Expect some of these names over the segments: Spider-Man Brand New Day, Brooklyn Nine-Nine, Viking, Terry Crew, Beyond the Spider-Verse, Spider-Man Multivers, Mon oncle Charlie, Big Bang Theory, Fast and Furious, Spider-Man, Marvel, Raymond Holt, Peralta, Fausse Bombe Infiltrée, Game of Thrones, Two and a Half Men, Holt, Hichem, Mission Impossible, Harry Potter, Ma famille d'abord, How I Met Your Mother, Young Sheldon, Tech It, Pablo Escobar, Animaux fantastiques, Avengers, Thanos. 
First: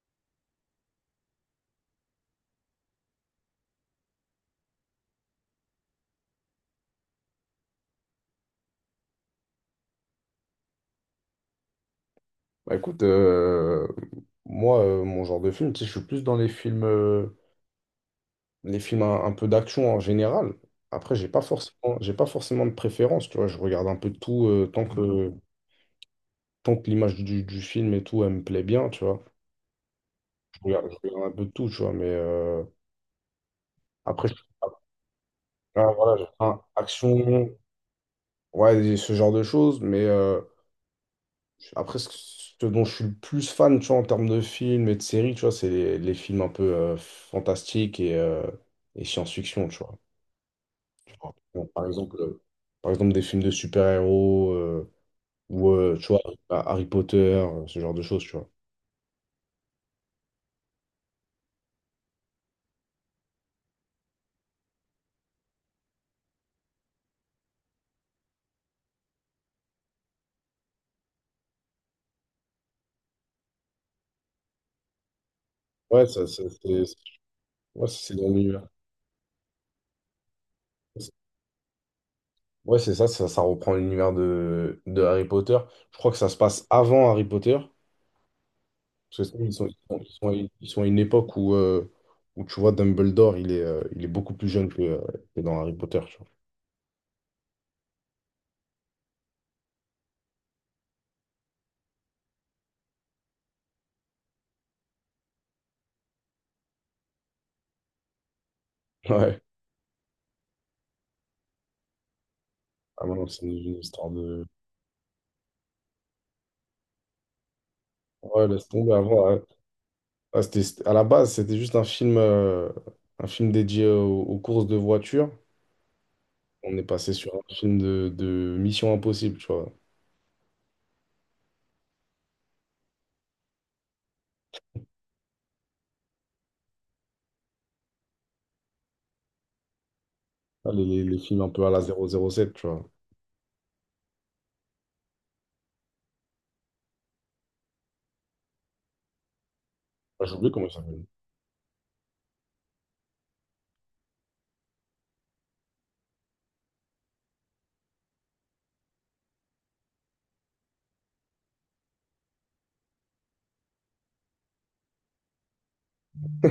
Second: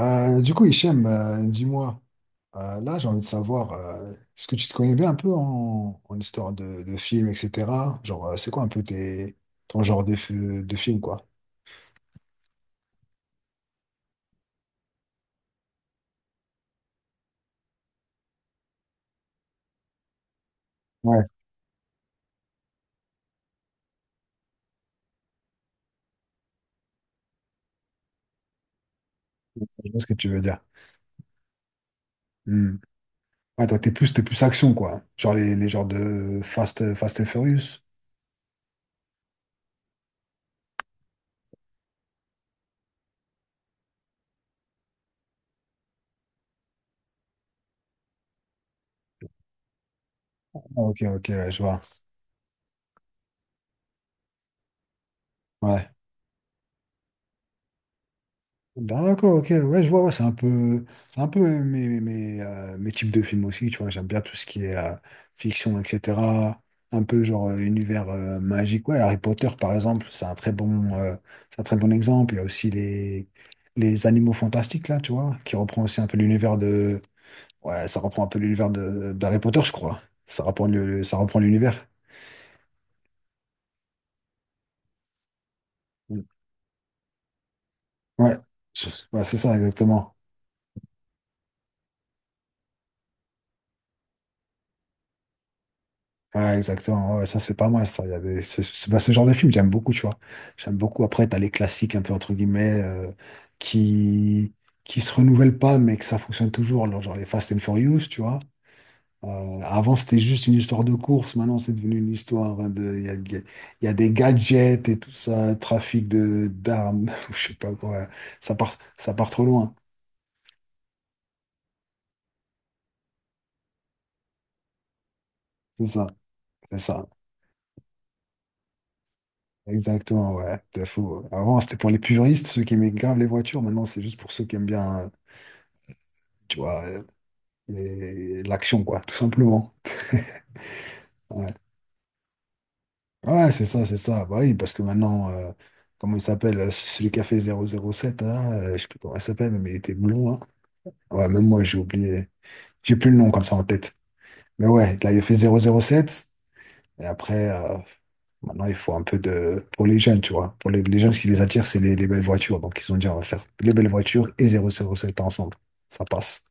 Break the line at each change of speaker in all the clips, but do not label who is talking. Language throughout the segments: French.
Du coup, Hichem, dis-moi, là j'ai envie de savoir, est-ce que tu te connais bien un peu en histoire de films, etc. Genre, c'est quoi un peu ton genre de film, quoi?
Bah écoute, moi, mon genre de film, tu sais, je suis plus dans les films un peu d'action en général. Après,
Ouais,
j'ai pas forcément de préférence, tu vois. Je regarde un peu de tout tant que l'image du film et tout, elle me plaît bien, tu vois.
je vois ce que tu veux dire.
Je regarde un peu de tout, tu vois. Mais
Hmm. Ouais, toi, t'es plus, t'es
après, je,
plus action, quoi. Genre les genres
ah, voilà,
de
ah,
Fast and
action,
Furious.
ouais, ce genre de choses. Mais Après, ce ce dont je suis le plus fan, tu vois, en termes de films et de séries, tu vois, c'est les films un peu fantastiques et science-fiction, tu vois.
Ah, ok,
Tu
ok,
vois.
ouais, je
Bon,
vois.
par exemple, des films de super-héros ou,
Ouais.
tu vois, Harry Potter, ce genre de choses, tu vois.
D'accord, ok, ouais, je vois, ouais, c'est un peu mes types de films aussi, tu vois, j'aime bien tout ce qui est fiction, etc. Un peu genre univers magique, ouais, Harry Potter par exemple, c'est un très bon exemple. Il y a aussi les animaux fantastiques là, tu vois, qui reprend aussi un
Ouais,
peu
ça-
l'univers
c'est
de, ouais,
ouais, ça,
ça
c'est
reprend un
dans
peu
l'univers.
l'univers de d'Harry Potter, je crois. Ça reprend l'univers.
Ouais, c'est ça, ça reprend l'univers de Harry Potter. Je crois que
Mm.
ça se passe avant Harry Potter.
Ouais, ouais,
Parce
c'est
que ça,
ça exactement.
ils sont à une époque où, où tu vois, Dumbledore, il est beaucoup plus jeune que dans Harry Potter, tu
Ouais, exactement. Ouais, ouais, ça, c'est pas mal, ça. Il y avait ce, ce- Bah, ce genre de film, j'aime beaucoup, tu vois. J'aime beaucoup. Après, t'as les classiques, un peu, entre guillemets, qui, qui se renouvellent pas, mais que ça fonctionne toujours. Genre les Fast and Furious, tu vois.
vois. Ouais.
Avant, c'était juste une histoire de course. Maintenant, c'est devenu une histoire hein, de. Il
Ah
y a,
ouais, non,
il y a-
c'est une
il y a des
histoire de…
gadgets et tout ça, trafic de d'armes, ou je sais pas quoi.
Ouais,
Ça
laisse
part,
tomber,
ça
avant,
part
ouais.
trop loin.
Ah, à la base, c'était juste un film dédié aux, aux courses de voitures.
C'est ça,
On
c'est
est
ça.
passé sur un film de Mission Impossible, tu vois.
Exactement, ouais. De fou. Avant, c'était pour les puristes, ceux qui aimaient grave les voitures. Maintenant, c'est juste pour ceux qui aiment bien. Tu vois, et l'action, quoi, tout simplement.
Ah, les films un
Ouais,
peu à la 007, tu vois.
ouais, c'est ça, c'est ça. Bah oui, parce que maintenant, comment il s'appelle, celui qui a fait 007, là, je sais plus comment il s'appelle, mais il était
Ah,
blond,
j'ai
hein.
oublié comment il s'appelle.
Ouais, même moi, j'ai oublié. J'ai plus le nom comme ça en tête. Mais ouais, là, il a fait 007. Et après, maintenant, il faut un peu de... Pour les jeunes, tu vois. Pour les jeunes, ce qui les attire, c'est les belles voitures. Donc, ils ont dit, on va faire les belles voitures et 007 ensemble. Ça passe.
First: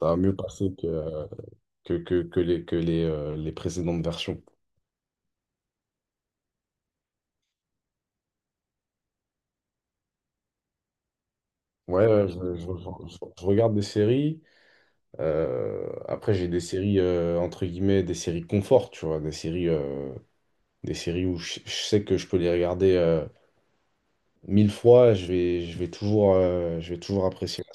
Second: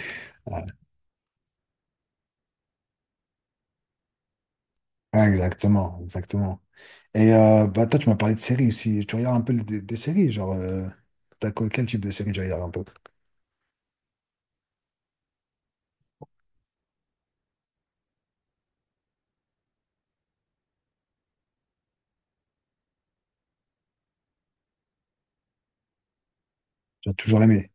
Ça a mieux
Ouais,
passé que, que les précédentes versions.
ouais, exactement, exactement. Bah toi, tu m'as parlé de séries aussi. Tu regardes un peu des séries, genre, quel type
Ouais,
de
ouais,
série tu regardes un peu?
je regarde des séries. Après, j'ai des séries, entre guillemets, des séries confort, tu vois, des séries où je sais que je peux les regarder mille fois, je vais
Tu as
toujours
toujours
apprécier.
aimé.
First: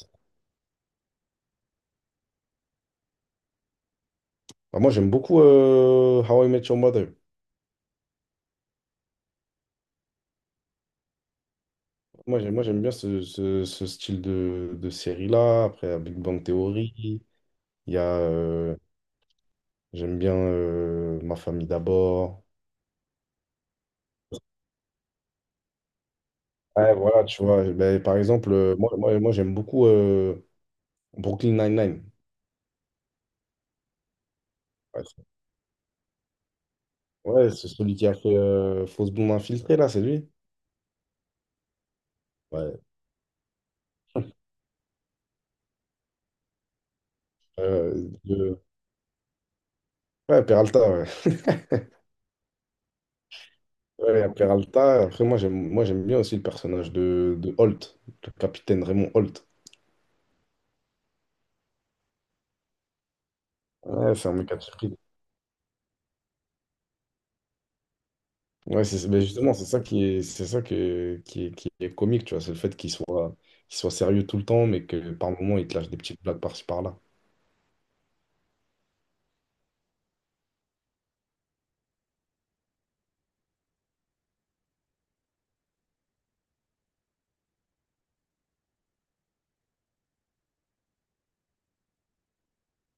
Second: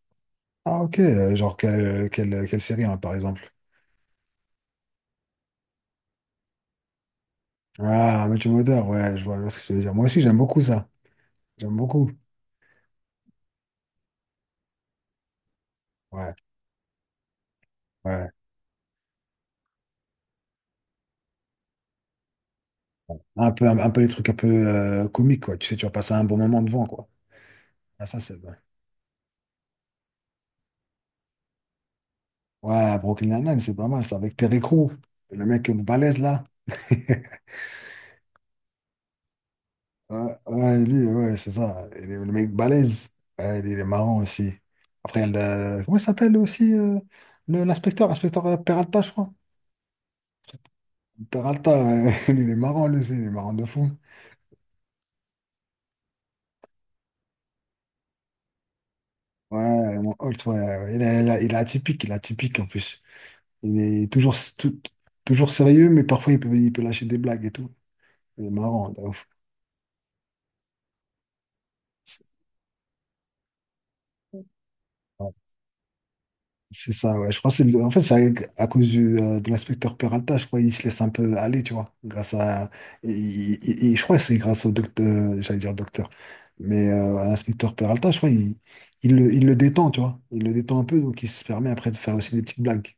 Ah ok, genre quelle série hein, par exemple?
Enfin, moi, j'aime beaucoup How I Met Your Mother.
Ah, Matthew Modeur, ouais, je vois ce que tu veux dire. Moi aussi, j'aime beaucoup ça. J'aime beaucoup.
Moi, j'aime bien ce style de série-là. Après, la Big
Ouais,
Bang Theory, il y a,
ouais,
j'aime bien Ma famille d'abord.
ouais. Un peu les trucs un peu comiques, quoi. Tu sais, tu vas passer un bon moment devant,
Ouais,
quoi.
voilà, tu vois, ben,
Ah,
par
ça, c'est...
exemple, moi j'aime beaucoup Brooklyn Nine-Nine.
Ouais, Brooklyn Nine-Nine, c'est pas mal, ça, avec Terry Crew
Ouais, c'est
le mec balèze, là.
ouais, c'est celui qui a fait Fausse Bombe Infiltrée, là, c'est lui.
Ouais, ouais, lui, ouais, c'est ça. Le mec
Ouais,
balèze. Ouais, il est marrant aussi. Après, comment il s'appelle aussi
Euh,
l'inspecteur? Inspecteur
de-
Peralta, je crois.
ouais Peralta, ouais.
Peralta, ouais, il est marrant, lui aussi. Il est marrant de fou.
Ouais, il Peralta. Après, moi, j'aime bien aussi le personnage de Holt, le capitaine Raymond Holt.
Ouais, mon Holt, ouais, ouais, il est atypique en plus. Il est
Ouais, c'est un
toujours,
mec à surprise.
toujours sérieux, mais parfois il peut lâcher des blagues et tout. Il est
Ouais,
marrant, de
c'est, mais
ouf.
justement, c'est ça qui est, qui est comique, tu vois. C'est le fait qu'il soit sérieux tout le temps, mais que par moments, il te lâche des petites blagues par-ci,
C'est
par-là.
ça, ouais. Je pense que en fait, à cause de l'inspecteur Peralta, je crois il se laisse un peu aller, tu vois. Grâce à. Et je crois que c'est grâce au docteur, j'allais dire docteur, mais à l'inspecteur Peralta, je crois il le détend, tu vois. Il le détend un peu, donc il se permet après de faire aussi des petites blagues.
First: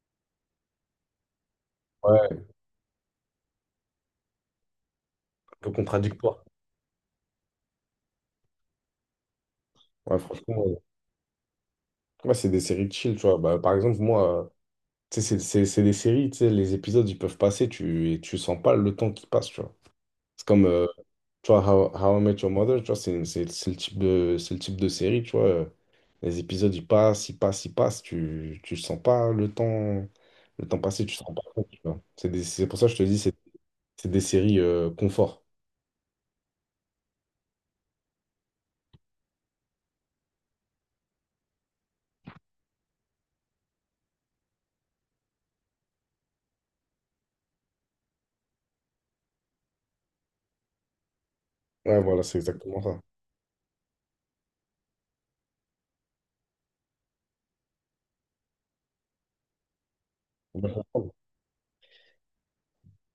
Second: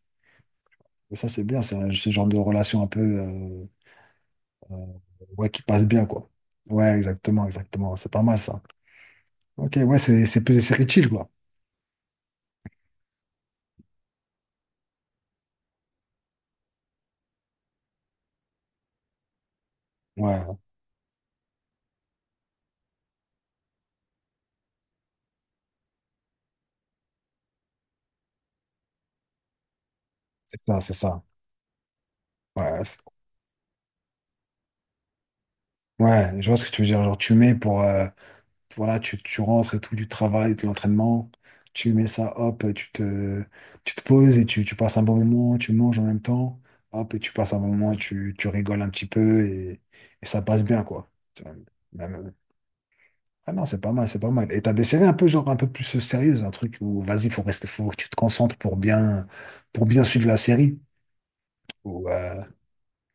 Et ça, c'est bien, ce
Ouais,
genre de
un
relation un peu. Euh, ouais, qui
peu
passe bien, quoi.
contradictoire.
Ouais, exactement, exactement. C'est pas mal, ça. Ok, ouais,
Ouais,
c'est plus
franchement,
des
ouais.
séries chill, quoi.
Ouais, c'est des séries de chill, tu vois. Bah, par exemple, moi. Tu sais, c'est des séries, tu sais, les épisodes, ils peuvent passer, tu, et tu sens pas le temps qui passe, tu vois. C'est
Ouais,
comme, tu vois, How I Met Your Mother, tu vois, c'est le type de, c'est le type de série, tu vois. Les épisodes, ils passent, tu sens pas le temps,
c'est
le temps
ça, c'est
passer, tu
ça.
sens pas compte, tu vois. C'est des- c'est pour
Ouais,
ça que je te dis, c'est des séries confort.
ouais, je vois ce que tu veux dire. Genre, tu mets pour, voilà, tu rentres et tout du travail, de l'entraînement, tu mets ça, hop, tu te poses et tu passes un bon moment, tu manges en même temps, hop, et tu passes un bon moment, tu rigoles un petit peu et ça passe bien, quoi. Tu vois,
Ouais, voilà,
même,
c'est exactement ça.
ah non, c'est pas mal, c'est pas mal. Et t'as des séries un peu genre un peu plus sérieuses, un truc où vas-y, faut rester, faut que tu te concentres pour bien suivre la
Faut bien
série.
comprendre.
Ou,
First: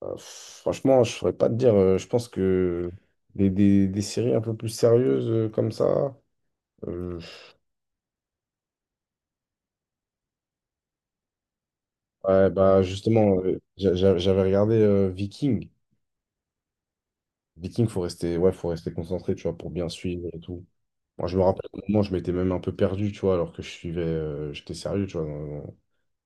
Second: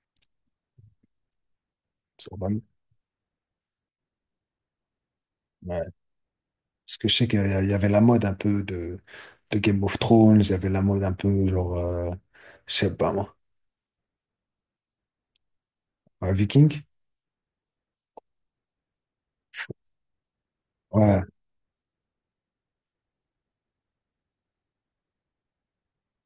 Franchement, je saurais pas te dire, je pense
ouais.
que des séries un peu plus sérieuses comme ça.
Parce que je
euh,
sais il y avait la mode un peu de Game of Thrones, il y avait la mode un peu genre,
Ouais,
je
bah
sais pas moi,
justement, j'avais regardé Viking.
Viking.
Viking, ouais, faut rester concentré, tu vois, pour bien suivre et tout.
Ouais,
Moi, je me rappelle qu'au moment, je m'étais même un peu perdu, tu vois, alors que je suivais, j'étais sérieux, tu vois.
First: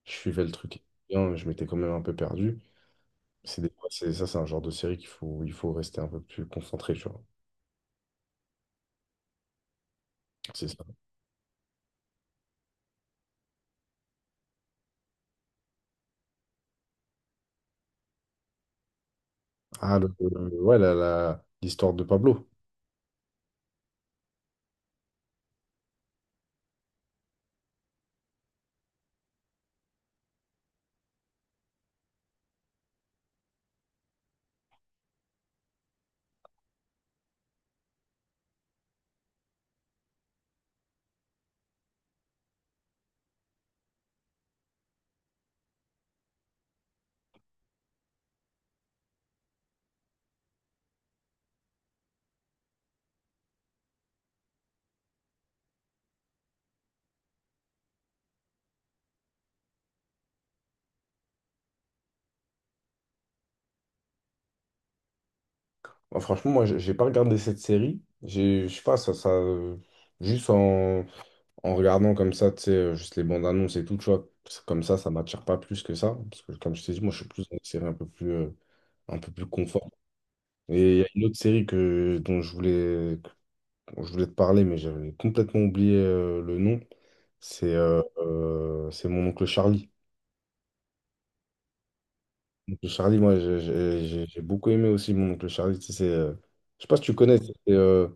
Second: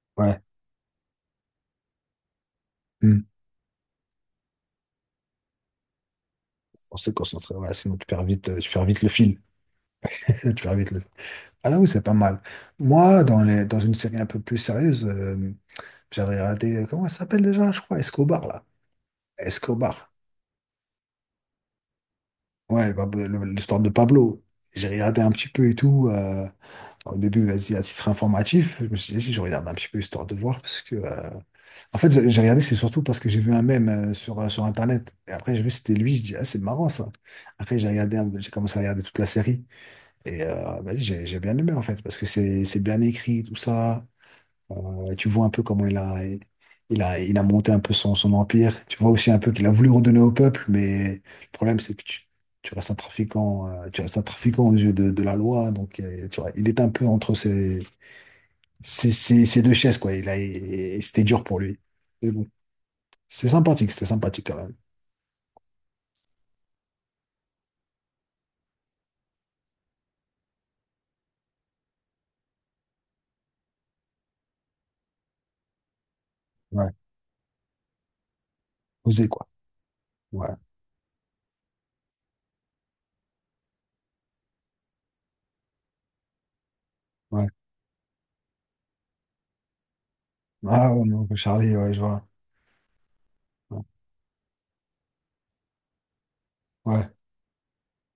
Je
ouais.
suivais le truc bien, mais je m'étais quand même un peu perdu.
Hmm.
C'est des- c'est- ça, c'est un genre de série qu'il faut, il faut rester un peu plus concentré,
On
tu
s'est
vois.
concentré, ouais, sinon tu perds vite le fil. Tu
C'est
perds
ça.
vite le Ah là oui, c'est pas mal. Moi, dans une série un peu plus sérieuse, j'avais regardé, comment ça s'appelle déjà, je crois, Escobar, là.
Ah,
Escobar.
ouais, l'histoire de Pablo.
Ouais, bah, l'histoire de Pablo. J'ai regardé un petit peu et tout. Au début, vas-y, à titre informatif, je me suis dit, si je regarde un petit peu histoire de voir, parce que. En fait, j'ai regardé, c'est surtout parce que j'ai vu un mème sur Internet. Et après, j'ai vu, c'était lui. Je dis, ah, c'est marrant ça. Après, j'ai commencé à regarder toute la série. Vas-y, j'ai bien aimé, en fait, parce que c'est bien écrit, tout ça. Tu vois un peu comment il a monté un peu son empire. Tu vois aussi un peu qu'il a voulu redonner au peuple, mais le problème, c'est que tu restes un trafiquant aux yeux de la loi. Donc, tu vois, il est un peu entre ces deux chaises, quoi. Et c'était dur pour lui. Mais bon, c'est sympathique, c'était sympathique quand même.
Moi, franchement, moi, j'ai pas regardé cette série. J'ai, je sais pas, juste en. En regardant comme ça, tu sais, juste les bandes annonces et tout, tu vois, parce que comme ça m'attire pas plus que ça. Parce que, comme je
Ouais,
t'ai dit, moi, je suis plus dans une série un
osé,
peu
quoi.
plus confort.
Ouais,
Et il y a une autre série que, dont je voulais te parler, mais j'avais complètement oublié le nom.
ouais.
C'est Mon oncle Charlie.
Ah, ouais, non, Charlie, ouais, je vois.
Mon oncle Charlie, moi, j'ai beaucoup aimé aussi Mon oncle Charlie. Tu sais, c'est, je sais pas si
Ouais.
tu connais, c'est euh,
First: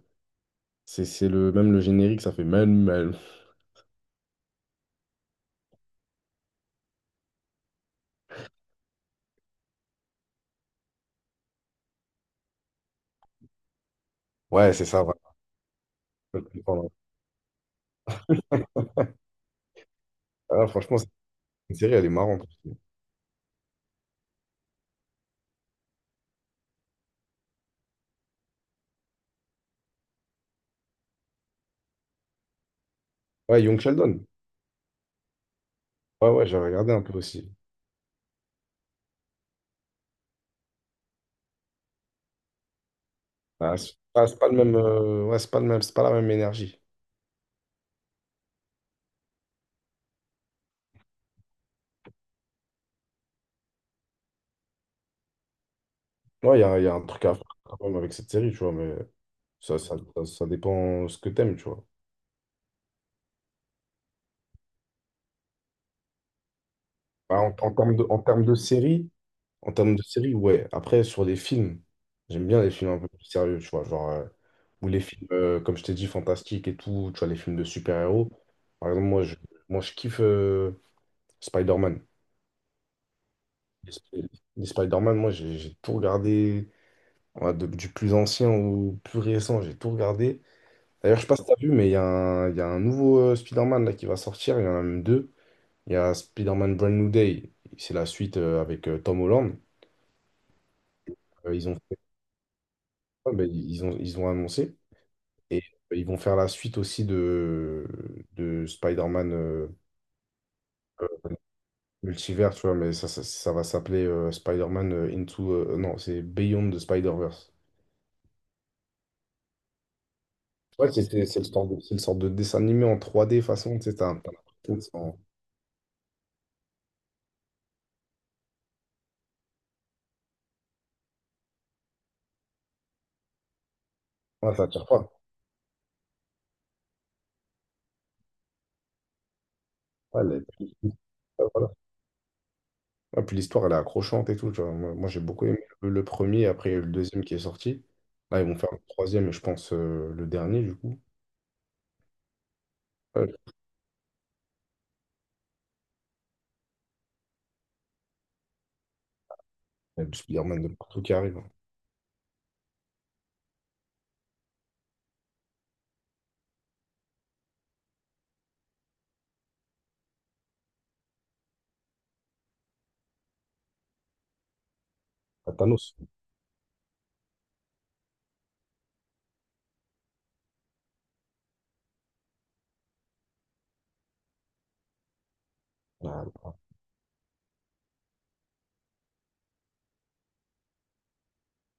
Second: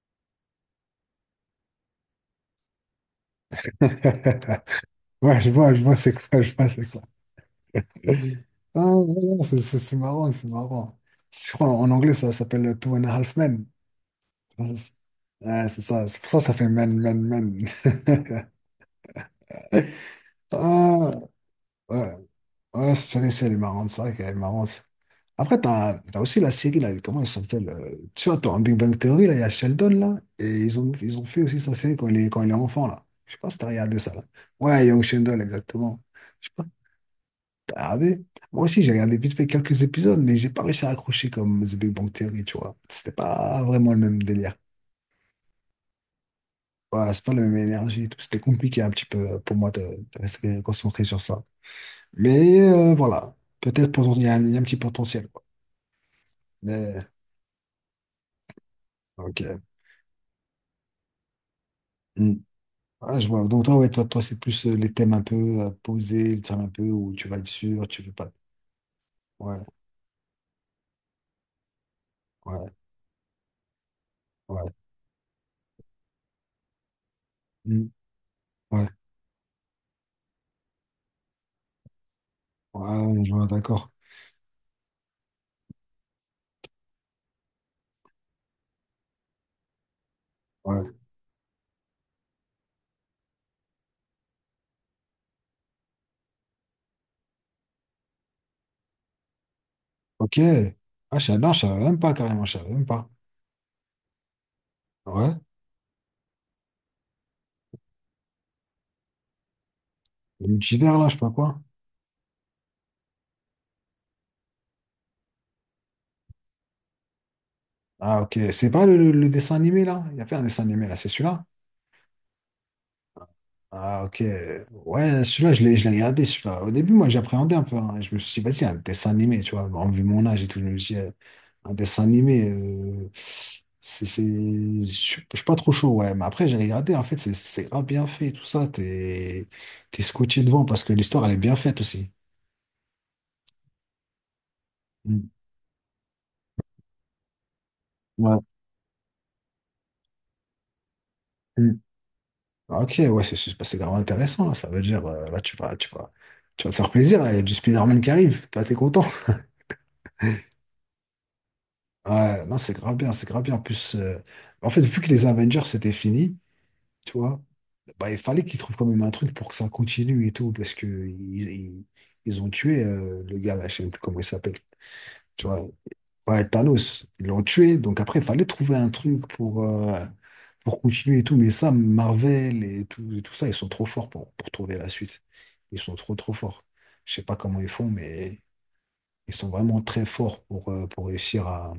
c'est- c'est le, même le générique, ça fait même. Même.
Ouais, ouais, je vois, c'est quoi, je vois, c'est quoi. Ah, non, non, c'est marrant, c'est marrant. Je crois en anglais, ça s'appelle Two and a Half Men.
Ouais,
Ouais,
c'est ça, voilà.
c'est ça, c'est pour ça que ça fait men, men, men.
Ah, franchement,
Ah,
cette série, elle est
ouais,
marrante.
ouais, cette série, c'est elle est marrante, c'est vrai qu'elle est marrante. Après, t'as aussi la série, là, comment elle s'appelle? Tu vois, dans Big Bang Theory, là, il y a Sheldon, là, et ils ont fait aussi sa série quand il est enfant, là. Je sais pas si
Ouais,
t'as
Young
regardé ça,
Sheldon.
là. Ouais, Young Sheldon, exactement.
Ouais, ouais, j'ai regardé un peu aussi.
T'as regardé? Moi aussi, j'ai regardé vite fait quelques épisodes, mais j'ai pas réussi à accrocher comme The Big Bang Theory, tu vois. C'était pas vraiment le même
Ah, c'est pas
délire.
le même, ouais, c'est pas le même, c'est pas la même énergie.
Ouais, c'est pas la même énergie et tout. C'était compliqué un petit peu pour moi de rester concentré sur ça. Mais voilà, il y a un petit potentiel, quoi.
Ouais, il y a, y a un
Mais,
truc à faire quand même avec cette série, tu vois, mais
ok.
ça dépend ce que t'aimes, tu vois.
Hmm. Ouais, je vois. Donc toi, ouais, toi, c'est plus les thèmes un peu posés, les thèmes un peu où tu vas
Bah,
être
en
sûr,
termes
tu
de,
veux pas. Ouais,
en termes de série, ouais. Après, sur les films, j'aime bien
ouais,
les films un peu plus sérieux, tu vois, genre,
ouais.
ou les films, comme je t'ai dit, fantastiques et tout, tu vois, les films de
Hmm.
super-héros.
Ouais,
Par exemple, moi, je kiffe Spider-Man.
ouais, je vois, d'accord.
Les, Sp- les Spider-Man, moi, j'ai tout regardé, ouais, du plus ancien au plus récent, j'ai tout regardé.
Ouais.
D'ailleurs, je sais pas si t'as vu, mais il y a un nouveau Spider-Man là, qui va sortir. Il y en a même deux. Il y a Spider-Man Brand New Day. C'est la suite avec Tom Holland.
Ok. Ah, non,
Euh,
je
ils ont
savais même
fait-
pas carrément, je savais même pas.
ouais, ben, ils ont annoncé.
Ouais.
Et ils vont faire la suite aussi de Spider-Man
Le multivers, là, je sais pas quoi.
Multivers, tu vois. Mais ça va s'appeler Spider-Man non, c'est Beyond the Spider-Verse.
Ah, ok. C'est pas le dessin animé, là? Il y a fait un dessin animé,
Ouais,
là, c'est
c'est
celui-là?
le sorte de, c'est le sorte de dessin animé en 3D façon. Tu sais,
Ah, ok.
t'as l'impression que c'est en-
Ouais, celui-là, je l'ai regardé, celui-là. Au début, moi, j'appréhendais un peu, hein. Je me suis dit, vas-y, un dessin animé, tu vois. Bon, vu mon âge et tout, je me suis dit, un dessin animé,
Ouais, ça
Je
tire pas.
suis je suis pas trop chaud, ouais. Mais après, j'ai regardé, en fait, c'est grave bien fait, tout ça. T'es
Ouais,
scotché devant
les-
parce que l'histoire, elle est
ouais,
bien
voilà.
faite aussi.
Ah, puis l'histoire, elle est accrochante et tout. Tu vois. Moi, j'ai
Mm.
beaucoup aimé le premier. Après, il y a eu le deuxième qui est sorti.
Ouais.
Là, ils vont faire le troisième et je pense le dernier, du coup.
Ah, ok, ouais,
Ouais,
c'est grave intéressant, là. Ça veut dire, là, tu vas te faire plaisir, là. Il y a du Spider-Man qui arrive. Toi, t'es content.
il y a du Spider-Man de partout qui arrive, hein.
Ouais, non, c'est grave bien, c'est grave bien. En plus, en fait, vu que les Avengers, c'était fini, tu vois, bah, il fallait qu'ils trouvent quand même un truc pour que ça continue et tout, parce que ils ont tué, le gars, là, je sais plus comment il s'appelle. Tu
Ah,
vois,
Thanos.
ouais, Thanos, ils l'ont tué. Donc après, il fallait trouver un truc pour continuer et tout. Mais ça, Marvel et tout ça, ils sont trop forts pour trouver la suite. Ils sont trop,
Ah,
trop
ah,
forts. Je sais pas comment ils font, mais ils sont vraiment très forts pour réussir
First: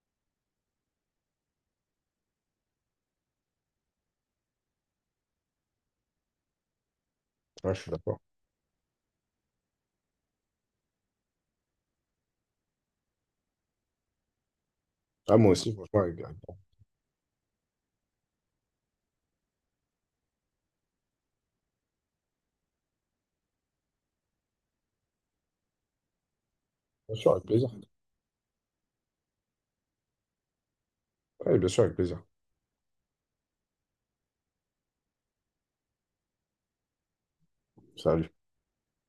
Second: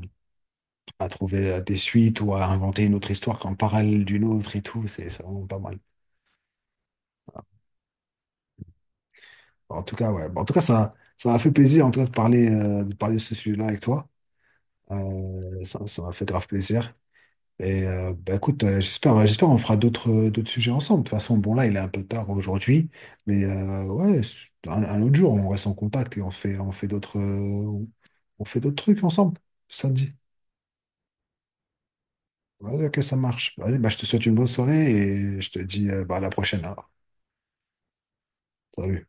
à trouver des suites ou à inventer une autre histoire en parallèle d'une autre et tout. C'est vraiment pas mal.
ouais, je suis d'accord.
En tout cas, ouais. Bon, en tout cas, ça m'a fait plaisir en tout cas, de parler de ce sujet-là avec toi.
Ah, moi aussi,
Ça
franchement,
m'a fait grave plaisir. Bah écoute, j'espère on fera d'autres sujets ensemble. De toute façon, bon là, il est un peu tard aujourd'hui, mais ouais, un autre jour, on reste en contact et
bien sûr, avec plaisir.
on fait d'autres trucs ensemble. Ça te dit?
Ouais, bien sûr, avec plaisir.
Vas-y, ok, ça marche. Vas-y, bah je te souhaite une bonne soirée et je te dis bah, à la prochaine alors.
Salut.
Salut.